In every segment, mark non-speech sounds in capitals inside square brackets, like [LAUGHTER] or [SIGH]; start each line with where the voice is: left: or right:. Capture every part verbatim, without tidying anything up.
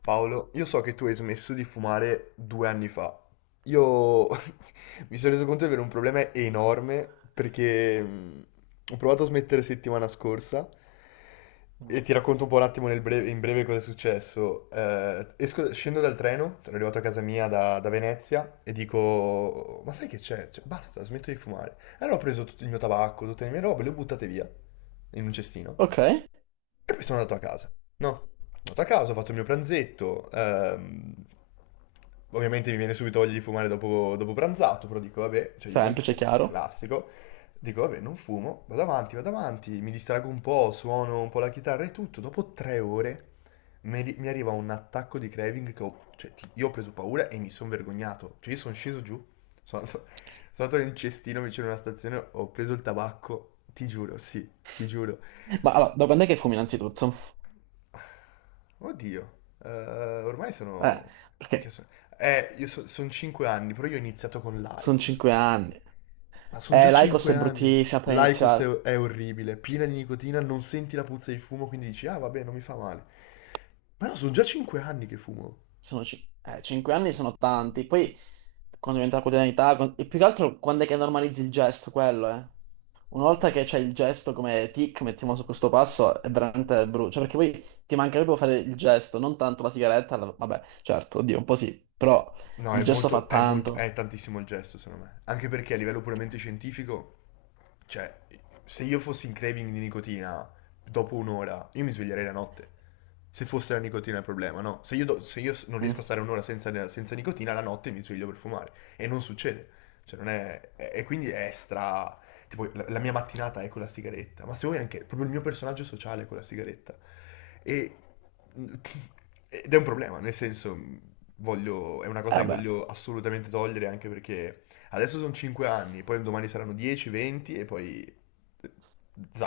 left: Paolo, io so che tu hai smesso di fumare due anni fa. Io [LAUGHS] mi sono reso conto di avere un problema enorme perché mh, ho provato a smettere settimana scorsa e
right: Mm.
left: ti racconto un po' un attimo nel breve- in breve cosa è successo. Eh, esco- scendo dal treno, sono arrivato a casa mia da, da Venezia e dico, ma sai che c'è? Cioè, basta, smetto di fumare. E allora ho preso tutto il mio tabacco, tutte le mie robe, le ho buttate via in un cestino
right: Ok,
left: e poi sono andato a casa, no? Sono andato a casa, ho fatto il mio pranzetto. Ehm, ovviamente mi viene subito voglia di fumare dopo, dopo pranzato, però dico, vabbè, cioè io non
right: semplice,
left: fumo, è
right: chiaro.
left: classico. Dico, vabbè, non fumo, vado avanti, vado avanti, mi distrago un po', suono un po' la chitarra e tutto. Dopo tre ore mi, arri- mi arriva un attacco di craving che ho, cioè, ti- io ho preso paura e mi sono vergognato. Cioè, io sono sceso giù, sono, sono sono andato in un cestino vicino a una stazione, ho preso il tabacco, ti giuro, sì, ti giuro.
right: Ma allora, da quando è che fumi innanzitutto?
left: Oddio, eh, ormai
right: Eh,
left: sono. Minchia,
right: perché
left: sono- Eh, io sono cinque anni, però io ho iniziato con
right: sono
left: l'Aicos.
right: cinque anni.
left: Ma sono
right: Eh,
left: già
right: l'Aicos
left: cinque
right: è
left: anni.
right: bruttissima per
left: L'Aicos è,
right: iniziare.
left: è orribile, piena di nicotina, non senti la puzza di fumo, quindi dici, ah vabbè, non mi fa male. Ma no, sono già cinque anni che fumo.
right: Sono cin- eh, cinque anni sono tanti. Poi, quando diventa la quotidianità, con- e più che altro quando è che normalizzi il gesto, quello, eh. Una volta che c'è il gesto come tic, mettiamo su questo passo, è veramente brutto. Cioè, perché poi ti mancherebbe fare il gesto, non tanto la sigaretta. la- Vabbè, certo, oddio, un po' sì, però
left: No,
right: il
left: è
right: gesto fa
left: molto, è molto,
right: tanto.
left: è tantissimo il gesto, secondo me. Anche perché a livello puramente scientifico, cioè, se io fossi in craving di nicotina dopo un'ora, io mi sveglierei la notte. Se fosse la nicotina il problema, no? Se io, do- se io s- non
right: Mm.
left: riesco a stare un'ora senza, senza nicotina, la notte mi sveglio per fumare. E non succede. Cioè, non è. E e quindi è stra. Tipo, la, la mia mattinata è con la sigaretta. Ma se vuoi anche. Proprio il mio personaggio sociale è con la sigaretta. E, [LAUGHS] ed è un problema, nel senso, voglio, è una
right: E
left: cosa che
right: vabbè.
left: voglio assolutamente togliere anche perché adesso sono cinque anni, poi domani saranno dieci, venti e poi.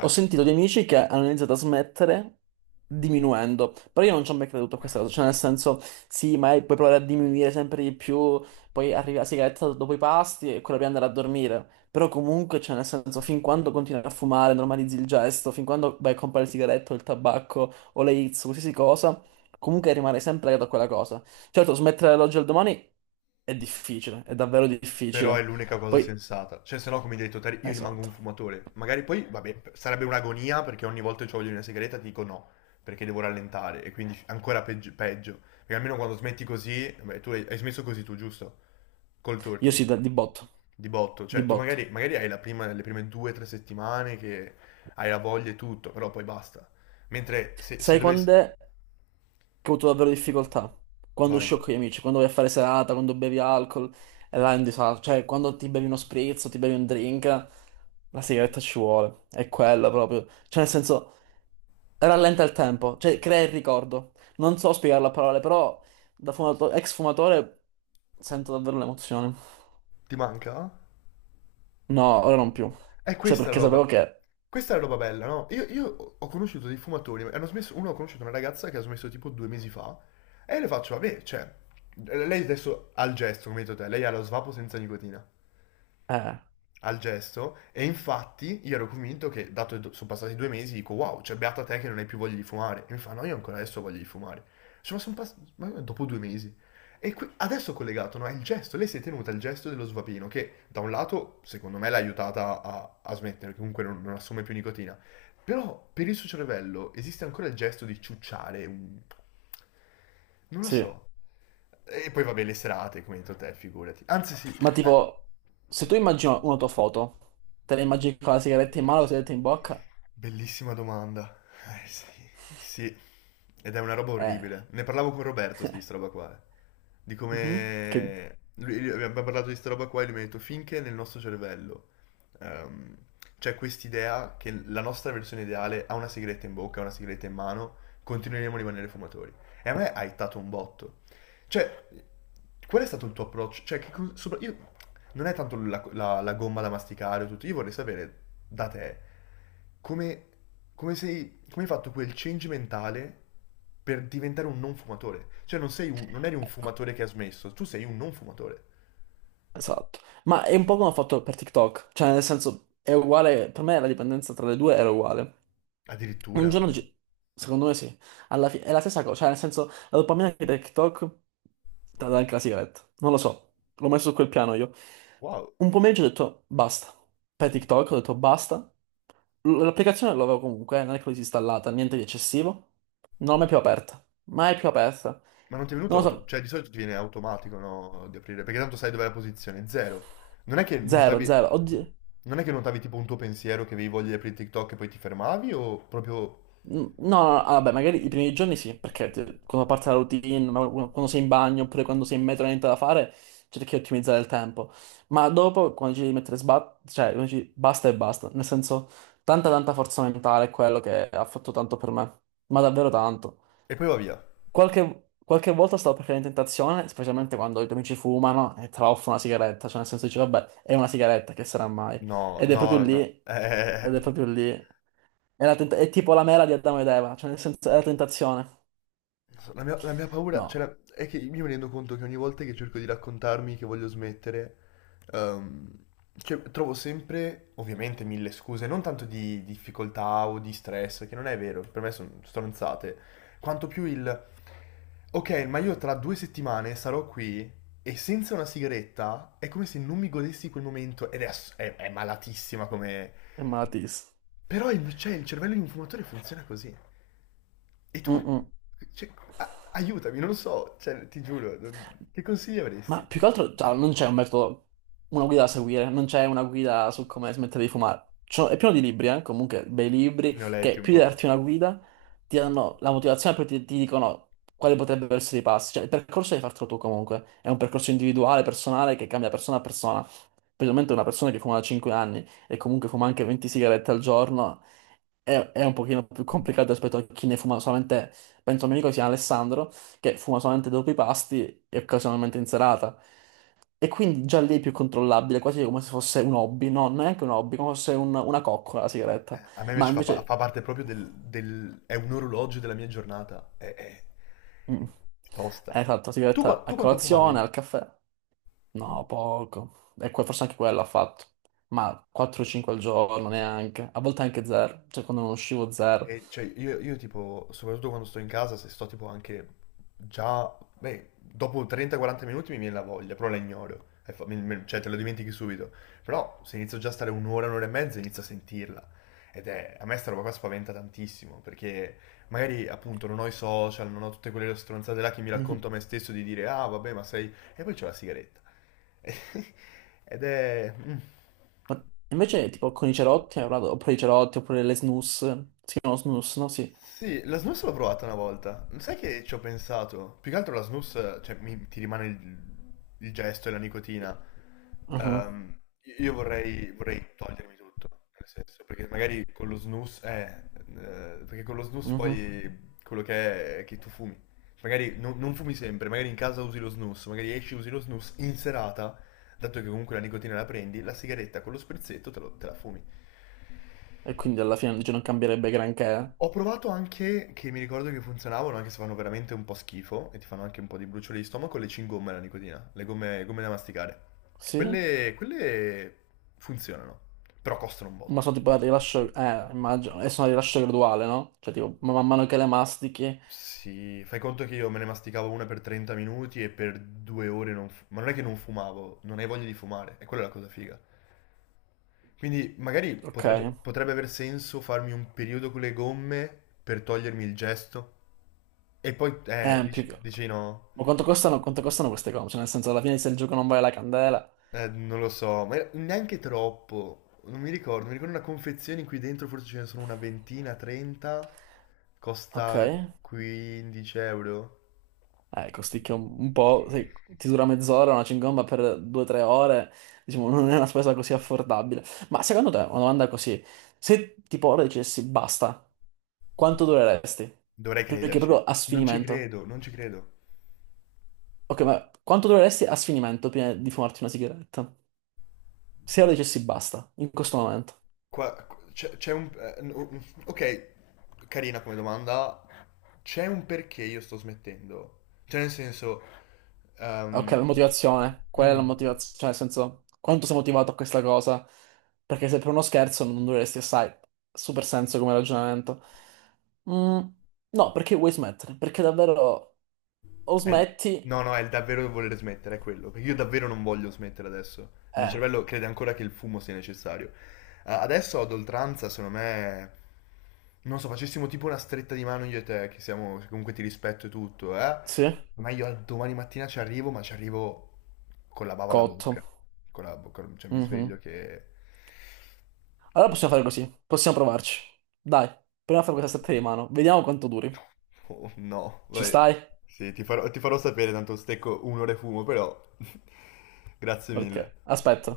right: Ho sentito di amici che hanno iniziato a smettere diminuendo, però io non ci ho mai creduto a questa cosa, cioè nel senso, sì, ma puoi provare a diminuire sempre di più, poi arriva la sigaretta dopo i pasti e quella di andare a dormire, però comunque, cioè nel senso, fin quando continui a fumare, normalizzi il gesto, fin quando vai a comprare il sigaretto, il tabacco o le hits, qualsiasi cosa, comunque rimane sempre legato a quella cosa. Certo, smettere dall'oggi al domani è difficile, è davvero
left: Però è
right: difficile.
left: l'unica cosa
right: Poi,
left: sensata. Cioè, se no, come hai detto, te, io rimango un
right: esatto,
left: fumatore. Magari poi, vabbè, sarebbe un'agonia perché ogni volta che voglio una sigaretta ti dico no, perché devo rallentare e quindi ancora peggio. peggio. Perché almeno quando smetti così, beh, tu hai, hai smesso così tu, giusto? Col
right: io
left: turkey.
right: sì, da- di botto,
left: Di botto,
right: di
left: cioè tu magari,
right: botto.
left: magari hai la prima, le prime due o tre settimane che hai la voglia e tutto, però poi basta. Mentre se, se
right: Sai
left: dovessi.
right: quando è che ho avuto davvero difficoltà? Quando
left: Vai,
right: uscivo con gli amici, quando vai a fare serata, quando bevi alcol, e là è un disastro. Cioè, quando ti bevi uno spritz, o ti bevi un drink, la sigaretta ci vuole. È quella proprio. Cioè, nel senso, rallenta il tempo, cioè, crea il ricordo. Non so spiegarlo a parole, però da fumato- ex fumatore sento davvero l'emozione.
left: ti manca?
right: No, ora non più.
left: È
right: Cioè,
left: questa la
right: perché
left: roba.
right: sapevo che.
left: Questa è la roba bella, no? Io, io ho conosciuto dei fumatori, hanno smesso, uno ha conosciuto una ragazza che ha smesso tipo due mesi fa, e io le faccio, vabbè, cioè, lei adesso ha il gesto, come hai detto te, lei ha lo svapo senza nicotina.
right: Eh,
left: Al gesto e infatti io ero convinto che, dato che sono passati due mesi, dico wow, cioè beata te che non hai più voglia di fumare. E mi fa no, io ancora adesso ho voglia di fumare. Cioè, ma sono passati dopo due mesi. E qui, adesso collegato, no, è il gesto, lei si è tenuta il gesto dello svapino che da un lato secondo me l'ha aiutata a, a smettere, che comunque non, non assume più nicotina, però per il suo cervello esiste ancora il gesto di ciucciare, un- non lo
right: sì.
left: so. E poi vabbè le serate, come hai detto te, figurati. Anzi sì,
right: Ma
left: eh,
right: tipo, se tu immagini una tua foto, te la immagini con la sigaretta in mano, la sigaretta in bocca,
left: bellissima domanda. Eh sì, sì. Ed è una roba
right: eh,
left: orribile. Ne parlavo con Roberto di sta roba qua. eh. Di
right: mhm, che-
left: come. Lui, lui- abbiamo parlato di sta roba qua e lui mi ha detto finché nel nostro cervello ehm, c'è quest'idea che la nostra versione ideale ha una sigaretta in bocca, ha una sigaretta in mano, continueremo a rimanere fumatori. E a me ha ittato un botto. Cioè, qual è stato il tuo approccio? Cioè, che cos- sopra- io- non è tanto la, la- la gomma da masticare o tutto, io vorrei sapere da te come, come sei, come hai fatto quel change mentale per diventare un non fumatore. Cioè, non sei un- non eri un
right: ecco,
left: fumatore che ha smesso, tu sei un non fumatore.
right: esatto. Ma è un po' come ho fatto per TikTok, cioè nel senso, è uguale, per me la dipendenza tra le due era uguale. Un
left: Addirittura.
right: giorno, ci- secondo me sì, alla fine è la stessa cosa, cioè nel senso, la dopamina che dai TikTok te la dà anche la sigaretta, non lo so, l'ho messo su quel piano io.
left: Wow.
right: Un pomeriggio ho detto basta, per TikTok ho detto basta, L- L'applicazione l'avevo comunque, eh, non è che l'ho disinstallata, niente di eccessivo. Non l'ho mai più aperta. Mai più aperta.
left: Ma non ti è venuto
right: Non lo
left: auto.
right: so.
left: Cioè, di solito ti viene automatico, no, di aprire, perché tanto sai dov'è la posizione, zero. Non è che
right: Zero,
left: notavi.
right: zero. Oddio.
left: Non è che notavi tipo un tuo pensiero che avevi voglia di aprire TikTok e poi ti fermavi o proprio.
right: N- No, no, no, ah, vabbè, magari i primi giorni sì, perché ti- quando parte la routine, ma qu- quando sei in bagno oppure quando sei in metro e non hai niente da fare, cerchi di ottimizzare il tempo. Ma dopo, quando ci devi mettere sba- cioè, quando ci- basta e basta. Nel senso, tanta tanta forza mentale è quello che ha fatto tanto per me. Ma davvero tanto.
left: E poi va via.
right: Qualche, qualche volta stavo per cadere in tentazione, specialmente quando i tuoi amici fumano e tra l'altro una sigaretta, cioè nel senso dici, vabbè, è una sigaretta, che sarà mai?
left: No,
right: Ed è proprio
left: no,
right: lì,
left: no. [LAUGHS] Eh,
right: ed è proprio lì, è, la tenta- è tipo la mela di Adamo ed Eva, cioè nel senso è la tentazione.
left: non so, la mia, la mia paura, cioè,
right: No,
left: la- è che io mi rendo conto che ogni volta che cerco di raccontarmi che voglio smettere, ehm, cioè, trovo sempre, ovviamente, mille scuse, non tanto di difficoltà o di stress, che non è vero, per me sono stronzate, quanto più il, ok, ma io tra due settimane sarò qui e senza una sigaretta è come se non mi godessi quel momento ed è, ass- è- è malatissima come.
right: è malatissimo.
left: Però il- cioè, il cervello di un fumatore funziona così. E tu, cioè, a- aiutami, non lo so, cioè, ti giuro, non- che consigli
right: Ma
left: avresti?
right: più che altro, cioè, non c'è un metodo, una guida da seguire, non c'è una guida su come smettere di fumare. Cioè, è pieno di libri, eh, comunque, bei libri,
left: Ne ho letti
right: che
left: un
right: più di
left: po', ma.
right: darti una guida, ti danno la motivazione, poi ti, ti dicono quali potrebbero essere i passi. Cioè, il percorso devi fartelo tu comunque. È un percorso individuale, personale, che cambia persona a persona. Specialmente una persona che fuma da cinque anni e comunque fuma anche venti sigarette al giorno, è, è un pochino più complicato rispetto a chi ne fuma solamente, penso a un mio amico che si chiama Alessandro, che fuma solamente dopo i pasti e occasionalmente in serata. E quindi già lì è più controllabile, quasi come se fosse un hobby, no, neanche un hobby, come se fosse un- una coccola la sigaretta.
left: A me
right: Ma
left: invece fa, pa-
right: invece...
left: fa parte proprio del, del- è un orologio della mia giornata, è, è-
right: Mm.
left: è
right: Eh,
left: tosta.
right: esatto, la
left: Tu, qua-
right: sigaretta a
left: tu quanto
right: colazione,
left: fumavi?
right: al caffè. No, poco. E que- forse anche quello ha fatto. Ma quattro o cinque al giorno neanche. A volte anche zero. Cioè, quando non uscivo zero.
left: E, cioè, io, io, tipo, soprattutto quando sto in casa, se sto tipo anche già, beh, dopo trenta quaranta minuti mi viene la voglia, però la ignoro, E fa- mi- mi- cioè te lo dimentichi subito. Però se inizio già a stare un'ora, un'ora e mezza, inizio a sentirla. Ed è, a me sta roba qua spaventa tantissimo, perché magari appunto non ho i social, non ho tutte quelle stronzate là che mi racconto
right: Mhm.
left: a me stesso di dire, ah vabbè, ma sei. E poi c'ho la sigaretta. [LAUGHS] Ed è. Mm.
right: Ma invece, tipo, con i cerotti, hai parlato- oppure i cerotti, oppure le snus. Si chiamano snus, no? Sì.
left: Sì, la snus l'ho provata una volta. Sai che ci ho pensato? Più che altro la snus, cioè, mi- ti rimane il, il, gesto e la nicotina.
right: Mhm,
left: Ehm, io vorrei, vorrei togliermi tutto, nel senso, perché magari con lo snus, eh, eh, perché con lo snus
right: mhm.
left: poi quello che è è che tu fumi. Magari non, non fumi sempre, magari in casa usi lo snus, magari esci usi lo snus in serata, dato che comunque la nicotina la prendi, la sigaretta con lo sprizzetto te, lo- te la fumi.
right: E quindi alla fine dice non cambierebbe granché.
left: Ho provato anche, che mi ricordo che funzionavano, anche se fanno veramente un po' schifo e ti fanno anche un po' di bruciore di stomaco, le cingomme alla nicotina, le gomme, gomme da masticare.
right: Sì?
left: Quelle, quelle funzionano, però costano un
right: Ma
left: botto.
right: sono tipo a rilascio. Eh, immagino. E sono a rilascio graduale, no? Cioè, tipo, ma man mano che le mastichi.
left: Sì, fai conto che io me ne masticavo una per trenta minuti e per due ore. Non... fu- Ma non è che non fumavo, non hai voglia di fumare, e quella è la cosa figa. Quindi magari
right: Ok.
left: potrebbe, potrebbe aver senso farmi un periodo con le gomme per togliermi il gesto. E poi, eh,
right: Eh, più
left: dici,
right: che.
left: dici no.
right: Ma quanto costano, quanto costano queste cose? Cioè, nel senso, alla fine se il gioco non vale la candela.
left: Eh, non lo so, ma era- neanche troppo. Non mi ricordo, mi ricordo una confezione in cui dentro forse ce ne sono una ventina, trenta.
right: Ok.
left: Costa quindici euro.
right: Eh, costicchia un, un po'. Se ti dura mezz'ora, una cingomba per due o tre ore. Diciamo, non è una spesa così affordabile. Ma secondo te, una domanda così. Se tipo ora dicessi basta, quanto dureresti?
left: Dovrei
right: Perché
left: crederci.
right: proprio a
left: Non ci
right: sfinimento.
left: credo, non ci credo.
right: Ok, ma quanto dureresti a sfinimento prima di fumarti una sigaretta? Se lo dicessi basta, in questo momento.
left: Qua c'è c'è un... eh, no- Ok, carina come domanda. C'è un perché io sto smettendo. Cioè, nel senso...
right: Ok, la
left: ehm,
right: motivazione, qual è la
left: mm.
right: motivazione? Cioè, nel senso, quanto sei motivato a questa cosa? Perché se per uno scherzo non dureresti assai, super senso come ragionamento. Mm, no, perché vuoi smettere? Perché davvero o
left: È il-
right: smetti,
left: No, no, è il davvero voler smettere, è quello. Perché io davvero non voglio smettere adesso. Il mio
right: eh,
left: cervello crede ancora che il fumo sia necessario. Eh, adesso ad oltranza, secondo me. Non so, facessimo tipo una stretta di mano io e te, che siamo. Che comunque ti rispetto e tutto, eh?
right: sì,
left: Ma io al domani mattina ci arrivo, ma ci arrivo con la bava alla
right: cotto.
left: bocca. Con la bocca. Cioè mi sveglio
right: Mhm.
left: che.
right: Allora possiamo fare così, possiamo provarci. Dai, proviamo a fare questa stretta di mano, vediamo quanto duri.
left: Oh no,
right: Ci
left: vai.
right: stai?
left: Sì, ti farò, ti farò sapere, tanto stecco un'ora e fumo, però. [LAUGHS] Grazie
right: Ok,
left: mille.
right: aspetto.